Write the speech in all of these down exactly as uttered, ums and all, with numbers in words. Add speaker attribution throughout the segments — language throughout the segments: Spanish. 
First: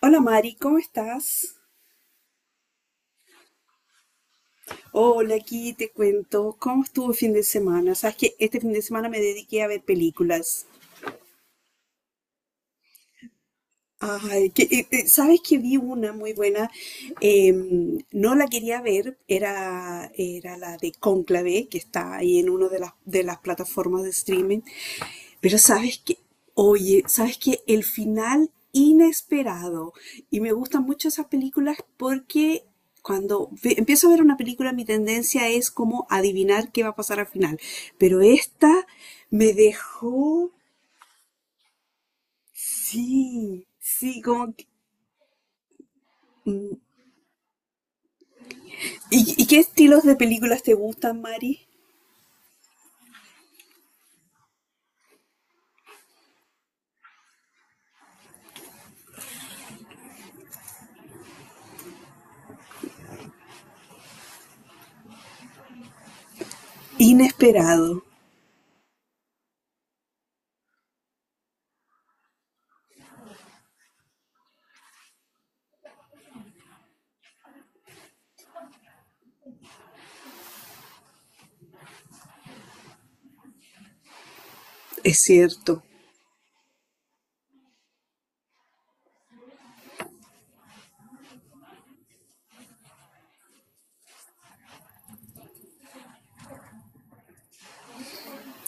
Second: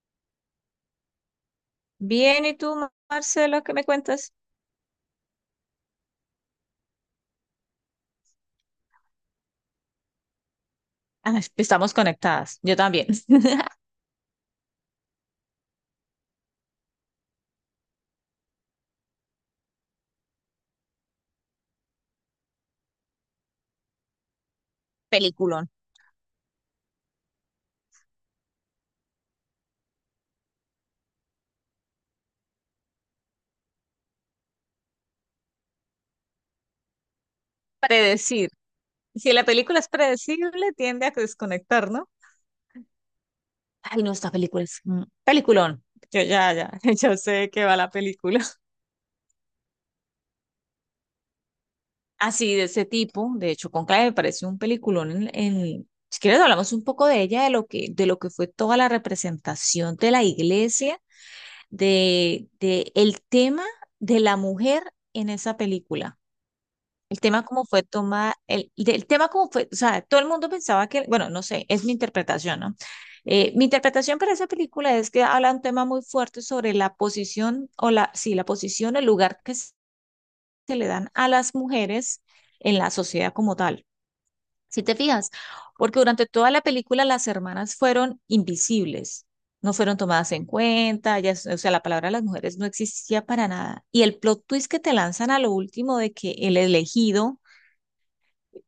Speaker 1: Hola Mari, ¿cómo estás?
Speaker 2: Bien, ¿y tú, Marcela, qué me cuentas?
Speaker 1: Hola, aquí te cuento cómo estuvo el fin de semana. Sabes que este fin de semana me dediqué a ver películas.
Speaker 2: Ah, estamos conectadas, yo también.
Speaker 1: Ay, que, eh, eh, sabes que vi una muy buena. Em, no la quería ver, era, era la de Cónclave, que está ahí en una de las, de las plataformas de streaming. Pero
Speaker 2: Peliculón.
Speaker 1: sabes que, oye, sabes que el final inesperado, y me gustan mucho esas películas porque cuando ve- empiezo a ver una película mi tendencia es como adivinar qué va a pasar al final, pero
Speaker 2: Predecir.
Speaker 1: esta
Speaker 2: Si la
Speaker 1: me
Speaker 2: película es
Speaker 1: dejó,
Speaker 2: predecible, tiende a desconectar, ¿no?
Speaker 1: sí,
Speaker 2: Ay, no,
Speaker 1: sí,
Speaker 2: esta
Speaker 1: como
Speaker 2: película
Speaker 1: que...
Speaker 2: es un peliculón. Yo ya, ya,
Speaker 1: Mm.
Speaker 2: yo sé de qué va la película.
Speaker 1: ¿Y, y qué estilos de películas te gustan, Mari?
Speaker 2: Así, de ese tipo. De hecho, Conclave me parece un peliculón en, en- Si quieres, hablamos un poco de ella, de lo que, de lo que fue toda la representación de la iglesia, de, de el tema de la mujer en esa película. El tema como fue
Speaker 1: Inesperado,
Speaker 2: toma, el, el tema como fue, o sea, todo el mundo pensaba que, bueno, no sé, es mi interpretación, ¿no? Eh, mi interpretación para esa película es que habla un tema muy fuerte sobre la posición o la, sí, la posición, el lugar que se le dan a las mujeres en la sociedad como tal. Si te
Speaker 1: es
Speaker 2: fijas,
Speaker 1: cierto.
Speaker 2: porque durante toda la película las hermanas fueron invisibles, no fueron tomadas en cuenta, ellas- o sea, la palabra de las mujeres no existía para nada. Y el plot twist que te lanzan a lo último de que el elegido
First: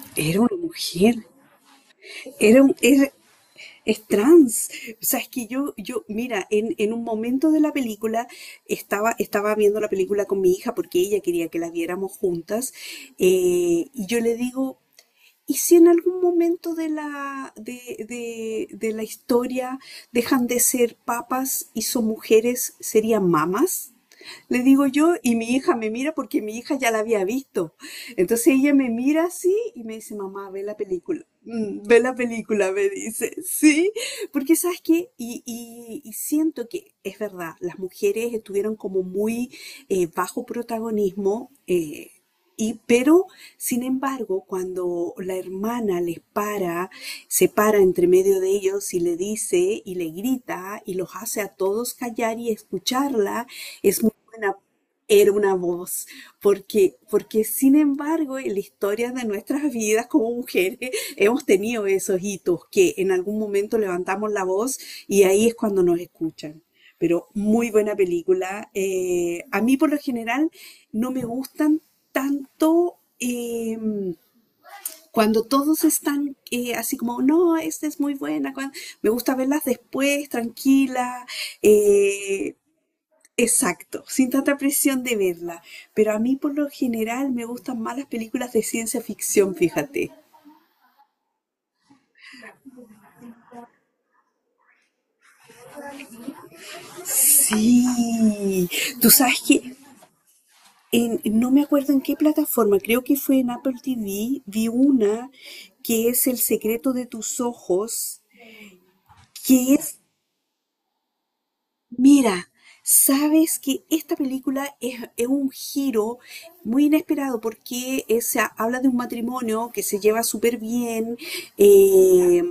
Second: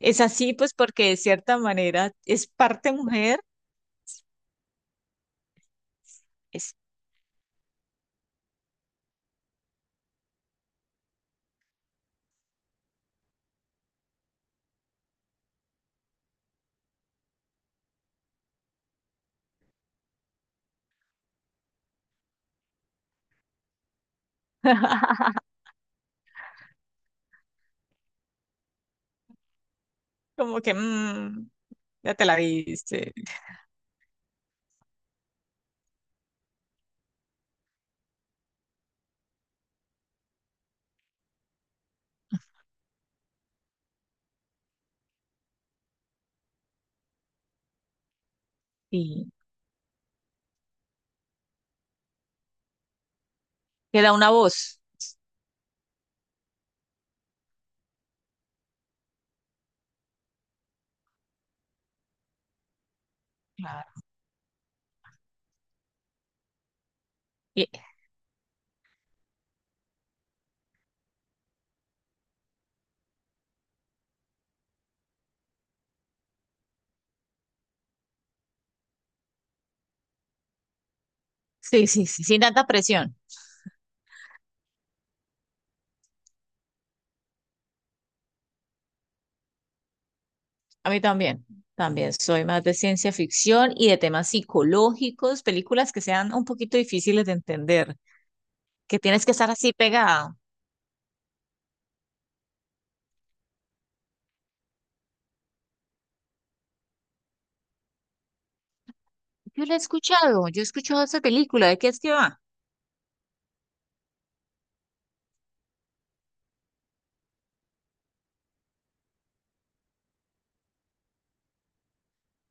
Speaker 2: es
Speaker 1: Era
Speaker 2: así,
Speaker 1: una
Speaker 2: pues porque
Speaker 1: mujer.
Speaker 2: de cierta manera es
Speaker 1: Era un,
Speaker 2: parte
Speaker 1: era-
Speaker 2: mujer,
Speaker 1: Es trans. O sea, es que yo, yo, mira,
Speaker 2: es
Speaker 1: en, en un momento de la película estaba, estaba viendo la película con mi hija porque ella quería que la viéramos juntas. eh, y yo le digo, ¿y si en algún momento de la, de, de- de la historia dejan de ser papas y son mujeres, serían mamas? Le digo yo, y mi hija me mira porque mi hija ya la había visto. Entonces ella me mira así y me dice, mamá,
Speaker 2: como
Speaker 1: ve
Speaker 2: que
Speaker 1: la película.
Speaker 2: mm,
Speaker 1: Mm, ve la
Speaker 2: ya te la
Speaker 1: película, me
Speaker 2: viste
Speaker 1: dice, sí, porque sabes qué, y, y- y siento que es verdad, las mujeres estuvieron como muy eh, bajo protagonismo, eh, y, pero sin embargo, cuando la hermana les para, se para entre medio de ellos y le
Speaker 2: y
Speaker 1: dice y le grita y los hace a todos callar y escucharla, es una,
Speaker 2: queda una voz.
Speaker 1: era una voz, porque, porque sin embargo en la historia de nuestras vidas como mujeres hemos tenido esos hitos que en algún momento
Speaker 2: Claro.
Speaker 1: levantamos la voz y ahí es cuando nos escuchan. Pero
Speaker 2: Y-
Speaker 1: muy buena película. Eh, a mí por lo general no me gustan tanto eh, cuando todos están eh, así como, no, esta es muy buena. cuan- Me gusta verlas después, tranquila.
Speaker 2: sí, sí, sí, sin
Speaker 1: eh,
Speaker 2: tanta presión.
Speaker 1: Exacto, sin tanta presión de verla. Pero a mí por lo general me gustan más las películas de ciencia ficción, fíjate.
Speaker 2: A mí también. También soy más de ciencia ficción y de temas psicológicos, películas que sean un poquito difíciles de entender,
Speaker 1: Sí,
Speaker 2: que
Speaker 1: tú
Speaker 2: tienes que
Speaker 1: sabes
Speaker 2: estar así
Speaker 1: que
Speaker 2: pegado.
Speaker 1: en- no me acuerdo en qué plataforma, creo que fue en Apple T V, vi una que es El secreto de tus ojos,
Speaker 2: Yo
Speaker 1: que
Speaker 2: la he
Speaker 1: es,
Speaker 2: escuchado, yo he escuchado esa película, ¿de qué es que va?
Speaker 1: mira, sabes que esta película es, es un giro muy inesperado porque es- habla de un matrimonio que se lleva súper bien. eh,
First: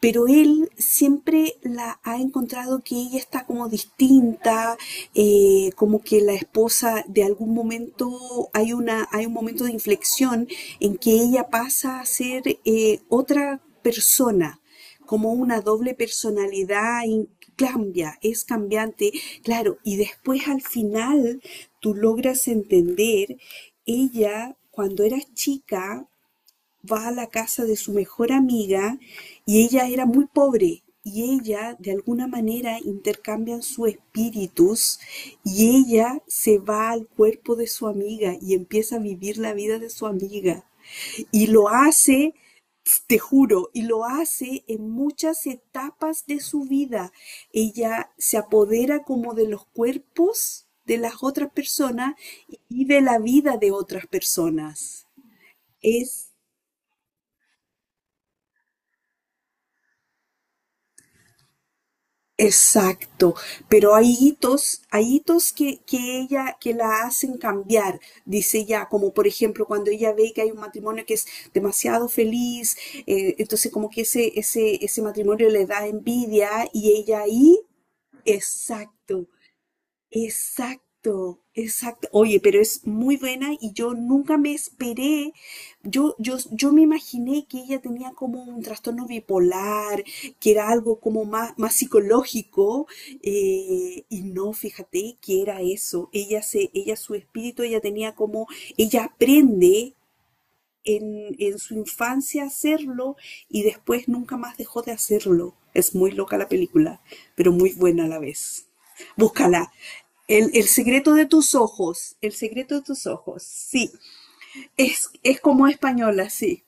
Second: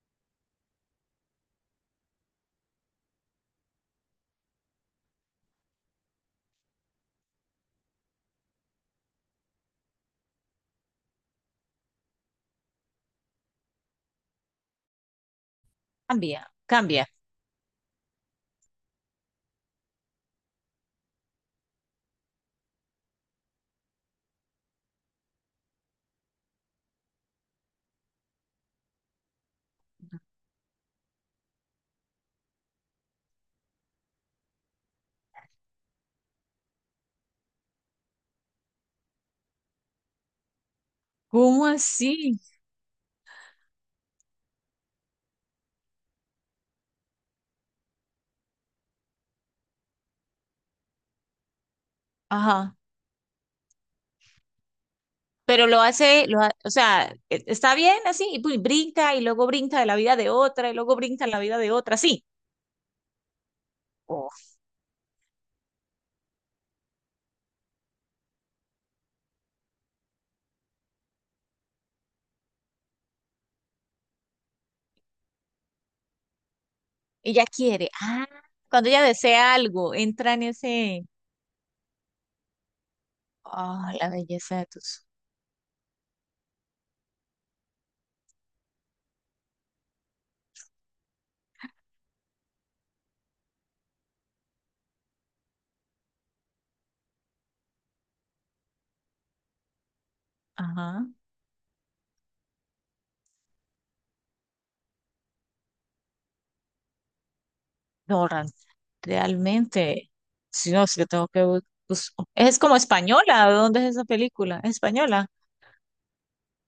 Speaker 1: Pero él siempre la ha encontrado que ella está como distinta, eh, como que la esposa de algún momento hay una, hay un momento de inflexión en que ella pasa a ser eh, otra persona, como una doble
Speaker 2: Cambia,
Speaker 1: personalidad
Speaker 2: cambia.
Speaker 1: in- Cambia, es cambiante, claro, y después al final tú logras entender, ella cuando era chica va a la casa de su mejor amiga y ella era muy pobre y ella de alguna manera intercambian sus espíritus y ella se va al cuerpo de su amiga y empieza a vivir la vida de su amiga y
Speaker 2: ¿Cómo
Speaker 1: lo hace,
Speaker 2: así?
Speaker 1: te juro, y lo hace en muchas etapas de su vida. Ella se apodera como de los cuerpos de las otras personas y
Speaker 2: Ajá.
Speaker 1: vive la vida de otras personas.
Speaker 2: Pero lo hace,
Speaker 1: Es
Speaker 2: lo ha- o sea, e- está bien así, y pues brinca, y luego brinca de la vida de otra, y luego brinca en la vida de otra, sí.
Speaker 1: Exacto, pero hay
Speaker 2: Oh,
Speaker 1: hitos, hay hitos que, que ella, que la hacen cambiar, dice ella, como por ejemplo cuando ella ve que hay un matrimonio que es demasiado feliz, eh, entonces como que ese, ese, ese matrimonio le da envidia y ella
Speaker 2: ella
Speaker 1: ahí,
Speaker 2: quiere, ah, cuando ella
Speaker 1: exacto,
Speaker 2: desea algo, entra en ese,
Speaker 1: exacto, exacto. Oye, pero es muy buena y
Speaker 2: oh,
Speaker 1: yo
Speaker 2: la
Speaker 1: nunca me
Speaker 2: belleza de tus,
Speaker 1: esperé. Yo, yo, yo me imaginé que ella tenía como un trastorno bipolar, que era algo como más, más psicológico, eh, y no, fíjate que era eso. Ella se, ella, su espíritu, ella tenía como, ella aprende
Speaker 2: ajá,
Speaker 1: en, en su infancia hacerlo y después nunca más dejó de hacerlo. Es muy loca la película, pero muy buena a la
Speaker 2: no, Ran-
Speaker 1: vez. Búscala.
Speaker 2: realmente,
Speaker 1: El, el
Speaker 2: si no, si yo
Speaker 1: secreto de
Speaker 2: tengo que,
Speaker 1: tus
Speaker 2: bus- bus-
Speaker 1: ojos, el
Speaker 2: es
Speaker 1: secreto
Speaker 2: como
Speaker 1: de tus ojos,
Speaker 2: española, ¿de dónde es
Speaker 1: sí,
Speaker 2: esa película? ¿Es
Speaker 1: es,
Speaker 2: española?
Speaker 1: es como española, sí,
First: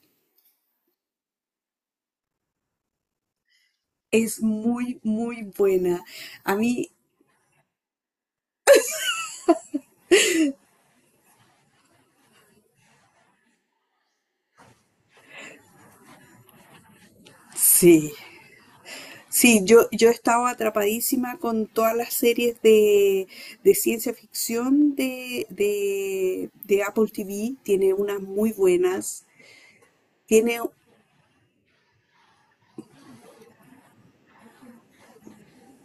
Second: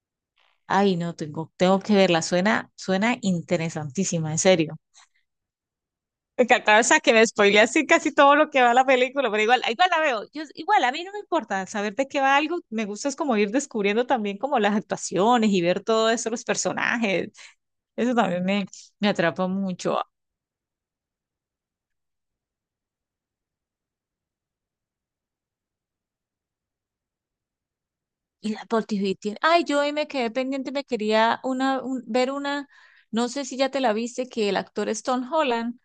Speaker 2: Ay, no, tengo, tengo que verla, suena, suena interesantísima, en
Speaker 1: es
Speaker 2: serio.
Speaker 1: muy, muy buena.
Speaker 2: Me
Speaker 1: A
Speaker 2: encantaba, o
Speaker 1: mí,
Speaker 2: sea, que me spoilea así casi todo lo que va a la película, pero igual, igual la veo. Yo, igual, a mí no me importa saber de qué va algo, me gusta es como ir descubriendo también como las actuaciones y ver todo eso, los personajes.
Speaker 1: sí,
Speaker 2: Eso también me, me atrapa
Speaker 1: sí, yo,
Speaker 2: mucho.
Speaker 1: yo estaba atrapadísima con todas las series de, de ciencia ficción de, de, de Apple T V, tiene unas
Speaker 2: Y
Speaker 1: muy
Speaker 2: la Apple T V
Speaker 1: buenas.
Speaker 2: tiene... Ay, yo hoy me quedé
Speaker 1: Tiene,
Speaker 2: pendiente, me quería una, un- ver una, no sé si ya te la viste, que el actor es Tom Holland,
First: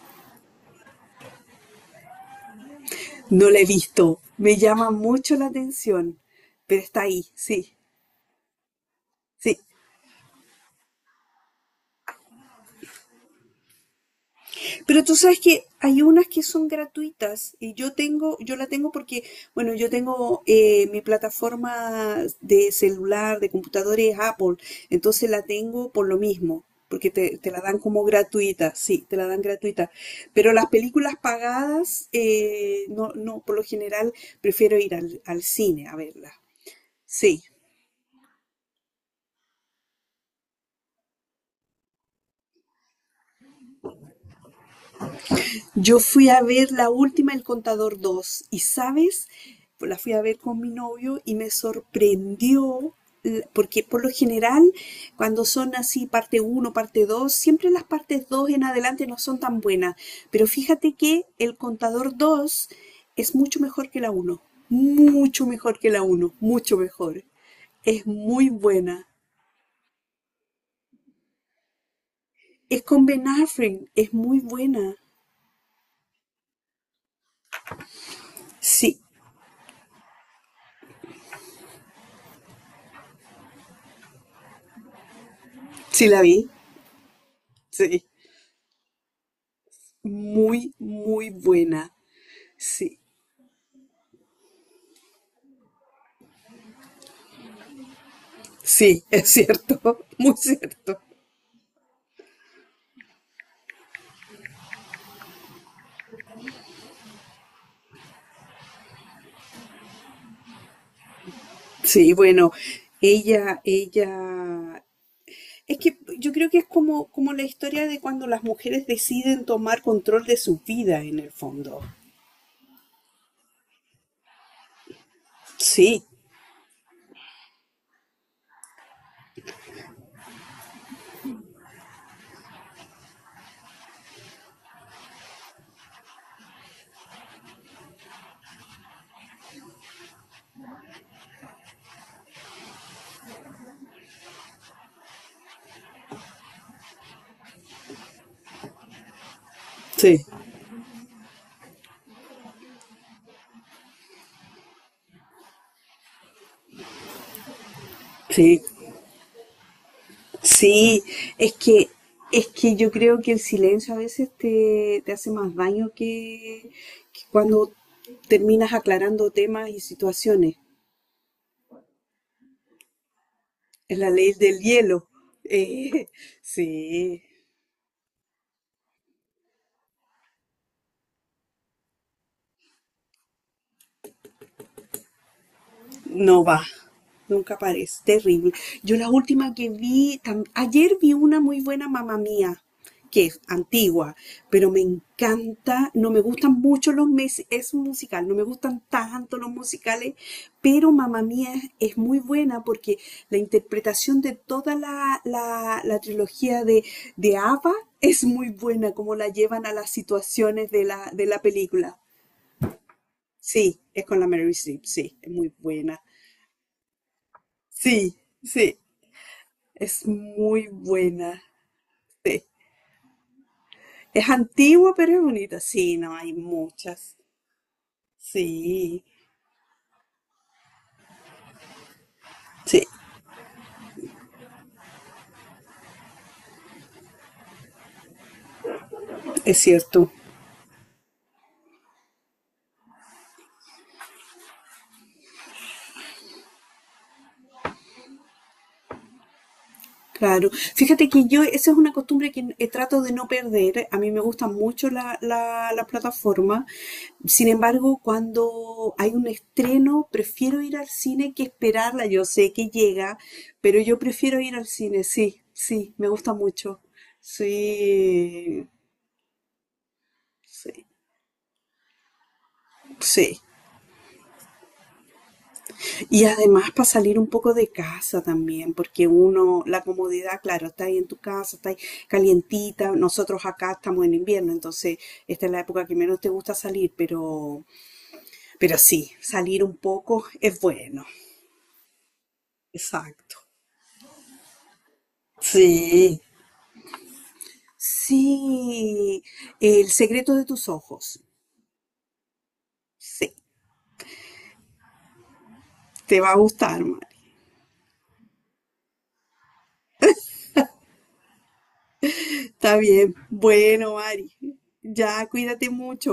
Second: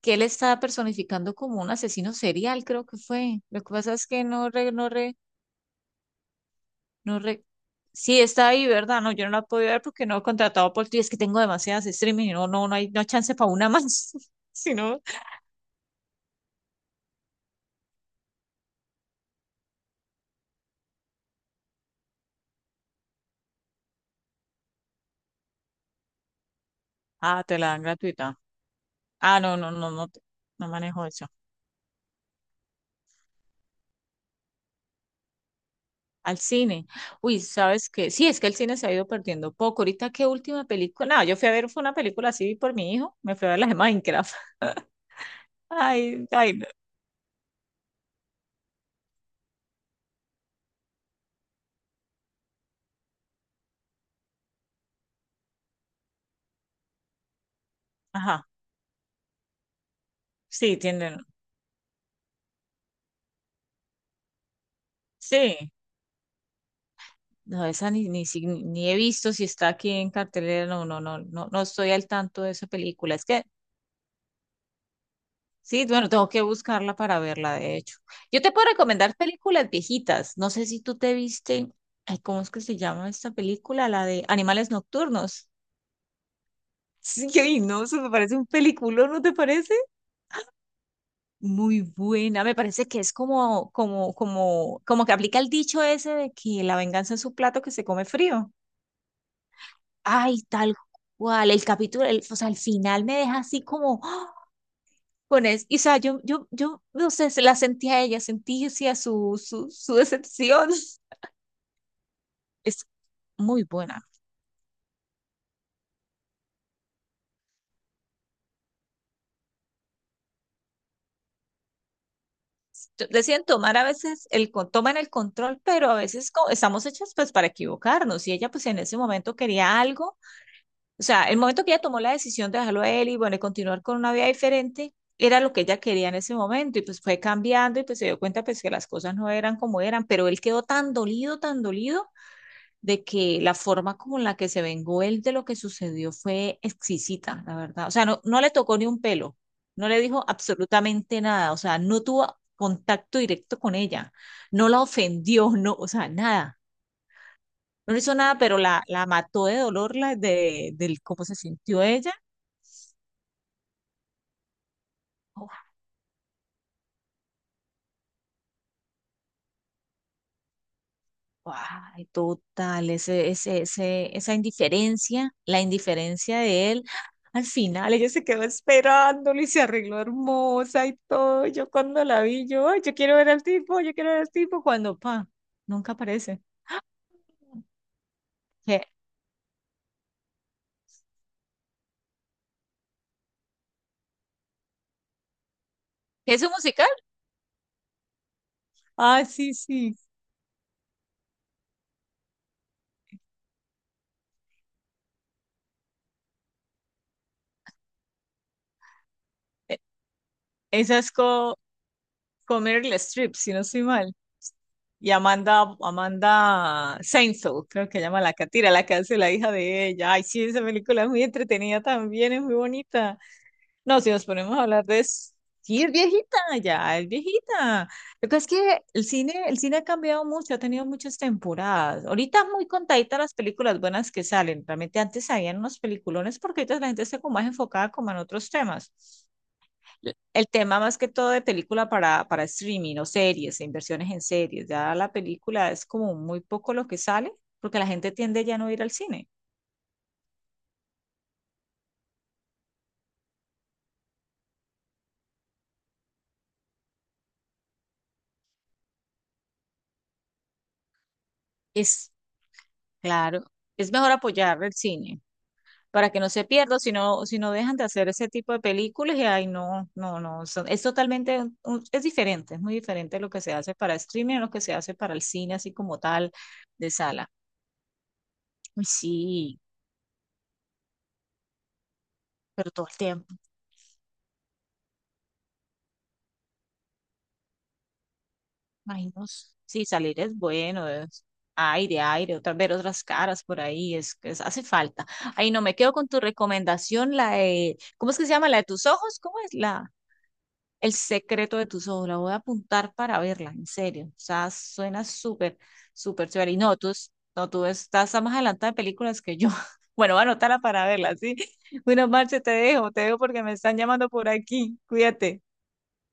Speaker 2: que él estaba personificando como un asesino serial, creo que fue.
Speaker 1: no la
Speaker 2: Lo
Speaker 1: he
Speaker 2: que pasa es
Speaker 1: visto,
Speaker 2: que no,
Speaker 1: me
Speaker 2: re- no
Speaker 1: llama mucho la atención, pero está
Speaker 2: no
Speaker 1: ahí,
Speaker 2: re...
Speaker 1: sí,
Speaker 2: Sí, está ahí, ¿verdad? No, yo no la
Speaker 1: sí.
Speaker 2: puedo ver porque no he contratado por ti. Es que tengo demasiadas streaming y no, no, no hay, no hay chance para una más. Si no.
Speaker 1: Pero tú sabes que hay unas que son gratuitas y yo tengo, yo la tengo porque, bueno, yo tengo eh, mi plataforma de celular, de computadores Apple, entonces la tengo por lo mismo. Porque te,
Speaker 2: Ah,
Speaker 1: te
Speaker 2: te
Speaker 1: la
Speaker 2: la
Speaker 1: dan
Speaker 2: dan
Speaker 1: como
Speaker 2: gratuita.
Speaker 1: gratuita, sí, te la
Speaker 2: Ah,
Speaker 1: dan
Speaker 2: no, no, no,
Speaker 1: gratuita.
Speaker 2: no, te-
Speaker 1: Pero las
Speaker 2: no manejo
Speaker 1: películas
Speaker 2: eso.
Speaker 1: pagadas, eh, no, no, por lo general prefiero ir al, al cine a verlas.
Speaker 2: Al cine. Uy,
Speaker 1: Sí,
Speaker 2: ¿sabes qué? Sí, es que el cine se ha ido perdiendo poco. Ahorita, ¿qué última película? No, yo fui a ver, fue una película así por mi hijo. Me fui a ver las de Minecraft.
Speaker 1: yo
Speaker 2: Ay,
Speaker 1: fui a
Speaker 2: ay, no.
Speaker 1: ver la última El Contador dos y, ¿sabes? Pues, la fui a ver con mi novio y me sorprendió l- porque por lo general cuando son así parte uno parte dos siempre las partes
Speaker 2: Ajá.
Speaker 1: dos en adelante no son tan buenas. Pero
Speaker 2: Sí,
Speaker 1: fíjate
Speaker 2: tienen.
Speaker 1: que El Contador dos es mucho mejor que la uno, mucho
Speaker 2: Sí.
Speaker 1: mejor que la uno, mucho mejor.
Speaker 2: No, esa
Speaker 1: Es
Speaker 2: ni, ni, si-
Speaker 1: muy
Speaker 2: Ni he
Speaker 1: buena.
Speaker 2: visto si está aquí en cartelera. No, no, no, no, no estoy al tanto de esa
Speaker 1: Es con
Speaker 2: película. Es
Speaker 1: Ben
Speaker 2: que
Speaker 1: Affleck, es muy buena.
Speaker 2: sí, bueno, tengo que buscarla para verla, de hecho. Yo te puedo
Speaker 1: Sí,
Speaker 2: recomendar películas viejitas. No sé si tú te viste, ay, ¿cómo es que se llama esta película? La de Animales Nocturnos.
Speaker 1: sí la vi.
Speaker 2: Sí, ay, no, eso
Speaker 1: Sí.
Speaker 2: me parece un peliculón, ¿no te parece?
Speaker 1: Muy, muy
Speaker 2: Muy
Speaker 1: buena.
Speaker 2: buena, me parece que
Speaker 1: Sí,
Speaker 2: es como, como, como, como que aplica el dicho ese de que la venganza es un plato que se come frío.
Speaker 1: sí, es cierto, muy
Speaker 2: Ay, tal
Speaker 1: cierto.
Speaker 2: cual, el capítulo, el- o sea, el final me deja así como con eso. Y, o sea, yo, yo, yo, no sé, se la sentí a ella, sentí sí, a su, su, su decepción.
Speaker 1: Sí, bueno,
Speaker 2: Es
Speaker 1: ella,
Speaker 2: muy buena.
Speaker 1: ella, es que yo creo que es como, como la historia de cuando las mujeres deciden tomar control de su vida en el fondo.
Speaker 2: T- Deciden tomar a veces, el, con- toman el control, pero a
Speaker 1: Sí,
Speaker 2: veces co- estamos hechas pues para equivocarnos. Y ella pues en ese momento quería algo. O sea, el momento que ella tomó la decisión de dejarlo a él y bueno, y continuar con una vida diferente, era lo que ella quería en ese momento. Y pues fue cambiando y pues se dio cuenta pues que las cosas no eran como eran, pero él quedó tan dolido, tan dolido de que la forma como la que se vengó él de lo que sucedió fue exquisita, la verdad. O sea, no, no le tocó ni un pelo, no le
Speaker 1: sí,
Speaker 2: dijo absolutamente nada, o sea, no tuvo contacto directo con ella, no la ofendió, no, o sea, nada. No le hizo nada, pero
Speaker 1: sí,
Speaker 2: la, la mató de dolor, la de, del
Speaker 1: sí,
Speaker 2: cómo se
Speaker 1: es
Speaker 2: sintió
Speaker 1: que,
Speaker 2: ella.
Speaker 1: es que yo creo que el silencio a veces te, te hace más daño que, que cuando terminas aclarando temas y situaciones.
Speaker 2: Ay, total, ese, ese,
Speaker 1: Es la
Speaker 2: ese,
Speaker 1: ley
Speaker 2: esa
Speaker 1: del hielo.
Speaker 2: indiferencia, la
Speaker 1: Eh,
Speaker 2: indiferencia de él,
Speaker 1: sí,
Speaker 2: al final ella se quedó esperándolo y se arregló hermosa y todo. Yo cuando la vi, yo, "Ay, yo quiero ver al tipo, yo quiero ver al tipo, cuando, pa, nunca aparece.
Speaker 1: no va. Nunca aparece. Terrible.
Speaker 2: ¿Qué?
Speaker 1: Yo la última que vi, tam- ayer vi una muy buena mamá mía, que es antigua, pero me encanta. No me
Speaker 2: ¿Es un
Speaker 1: gustan
Speaker 2: musical?
Speaker 1: mucho los meses, es un musical, no me gustan
Speaker 2: Ah,
Speaker 1: tanto los
Speaker 2: sí, sí.
Speaker 1: musicales, pero mamá mía es, es muy buena porque la interpretación de toda la, la, la trilogía de, de Ava es muy buena, como la llevan a
Speaker 2: E-
Speaker 1: las situaciones de
Speaker 2: Esa
Speaker 1: la,
Speaker 2: es
Speaker 1: de la
Speaker 2: co-
Speaker 1: película.
Speaker 2: con Meryl Streep, si no
Speaker 1: Sí,
Speaker 2: estoy
Speaker 1: es
Speaker 2: mal.
Speaker 1: con la Mary Streep,
Speaker 2: Y
Speaker 1: sí, es muy
Speaker 2: Amanda,
Speaker 1: buena.
Speaker 2: Amanda Seinfeld, creo que se
Speaker 1: Sí,
Speaker 2: llama la catira,
Speaker 1: sí,
Speaker 2: la que hace la hija de
Speaker 1: es
Speaker 2: ella. Ay, sí, esa
Speaker 1: muy
Speaker 2: película es muy
Speaker 1: buena.
Speaker 2: entretenida también, es
Speaker 1: Sí.
Speaker 2: muy bonita. No, si nos
Speaker 1: Es
Speaker 2: ponemos a hablar
Speaker 1: antigua,
Speaker 2: de...
Speaker 1: pero es
Speaker 2: s-
Speaker 1: bonita.
Speaker 2: Sí, es
Speaker 1: Sí, no, hay
Speaker 2: viejita, ya, es
Speaker 1: muchas.
Speaker 2: viejita. Lo que es que
Speaker 1: Sí,
Speaker 2: el cine, el cine ha cambiado mucho, ha tenido muchas temporadas. Ahorita es muy
Speaker 1: sí,
Speaker 2: contadita las películas buenas que salen. Realmente antes habían unos peliculones porque ahorita la gente está como más enfocada como en otros temas.
Speaker 1: es cierto.
Speaker 2: L- El tema más que todo de película para, para streaming o series, e inversiones en series. Ya la película es como muy poco lo que sale porque la gente tiende ya no a ir al cine.
Speaker 1: Claro, fíjate que yo, esa es una costumbre que eh, trato de no perder. A mí me gustan mucho la, la, la plataforma. Sin embargo, cuando hay un estreno, prefiero ir al cine que esperarla.
Speaker 2: Es,
Speaker 1: Yo sé que llega,
Speaker 2: claro,
Speaker 1: pero
Speaker 2: es
Speaker 1: yo
Speaker 2: mejor
Speaker 1: prefiero ir
Speaker 2: apoyar
Speaker 1: al
Speaker 2: el
Speaker 1: cine.
Speaker 2: cine,
Speaker 1: Sí, sí, me
Speaker 2: para que no
Speaker 1: gusta
Speaker 2: se pierda,
Speaker 1: mucho.
Speaker 2: si no, si no dejan de hacer ese tipo de
Speaker 1: Sí,
Speaker 2: películas y ay, no, no, no, son- es
Speaker 1: sí,
Speaker 2: totalmente, un- un- es diferente, es muy diferente lo
Speaker 1: sí.
Speaker 2: que se hace para streaming a lo que se hace para el cine así como
Speaker 1: Y
Speaker 2: tal
Speaker 1: además para
Speaker 2: de
Speaker 1: salir un
Speaker 2: sala.
Speaker 1: poco de casa también,
Speaker 2: Uy,
Speaker 1: porque
Speaker 2: sí,
Speaker 1: uno, la comodidad, claro, está ahí en tu casa, está ahí
Speaker 2: pero todo
Speaker 1: calientita.
Speaker 2: el tiempo,
Speaker 1: Nosotros acá estamos en invierno, entonces esta es la época que menos te gusta salir, pero, pero sí,
Speaker 2: ay, no, s-
Speaker 1: salir un
Speaker 2: sí, salir
Speaker 1: poco
Speaker 2: es
Speaker 1: es
Speaker 2: bueno,
Speaker 1: bueno.
Speaker 2: es aire, aire, otra, ver otras
Speaker 1: Exacto.
Speaker 2: caras por ahí, es que es- hace falta. Ay, no, me quedo con tu
Speaker 1: Sí,
Speaker 2: recomendación, la de, ¿cómo es que se llama? La de tus ojos,
Speaker 1: sí,
Speaker 2: ¿cómo es?
Speaker 1: El
Speaker 2: La,
Speaker 1: secreto de tus
Speaker 2: el
Speaker 1: ojos.
Speaker 2: secreto de tus ojos. La voy a apuntar para
Speaker 1: Sí,
Speaker 2: verla, en serio. O sea, suena súper,
Speaker 1: te
Speaker 2: súper
Speaker 1: va a
Speaker 2: chévere. Y
Speaker 1: gustar,
Speaker 2: no, tú,
Speaker 1: Mari.
Speaker 2: es- no, tú estás más adelantada de películas que yo. Bueno, voy a anotarla para verla, ¿sí? Bueno, Marce, te
Speaker 1: Está
Speaker 2: dejo, te
Speaker 1: bien.
Speaker 2: dejo porque me están
Speaker 1: Bueno,
Speaker 2: llamando por
Speaker 1: Mari,
Speaker 2: aquí.
Speaker 1: ya
Speaker 2: Cuídate.
Speaker 1: cuídate mucho.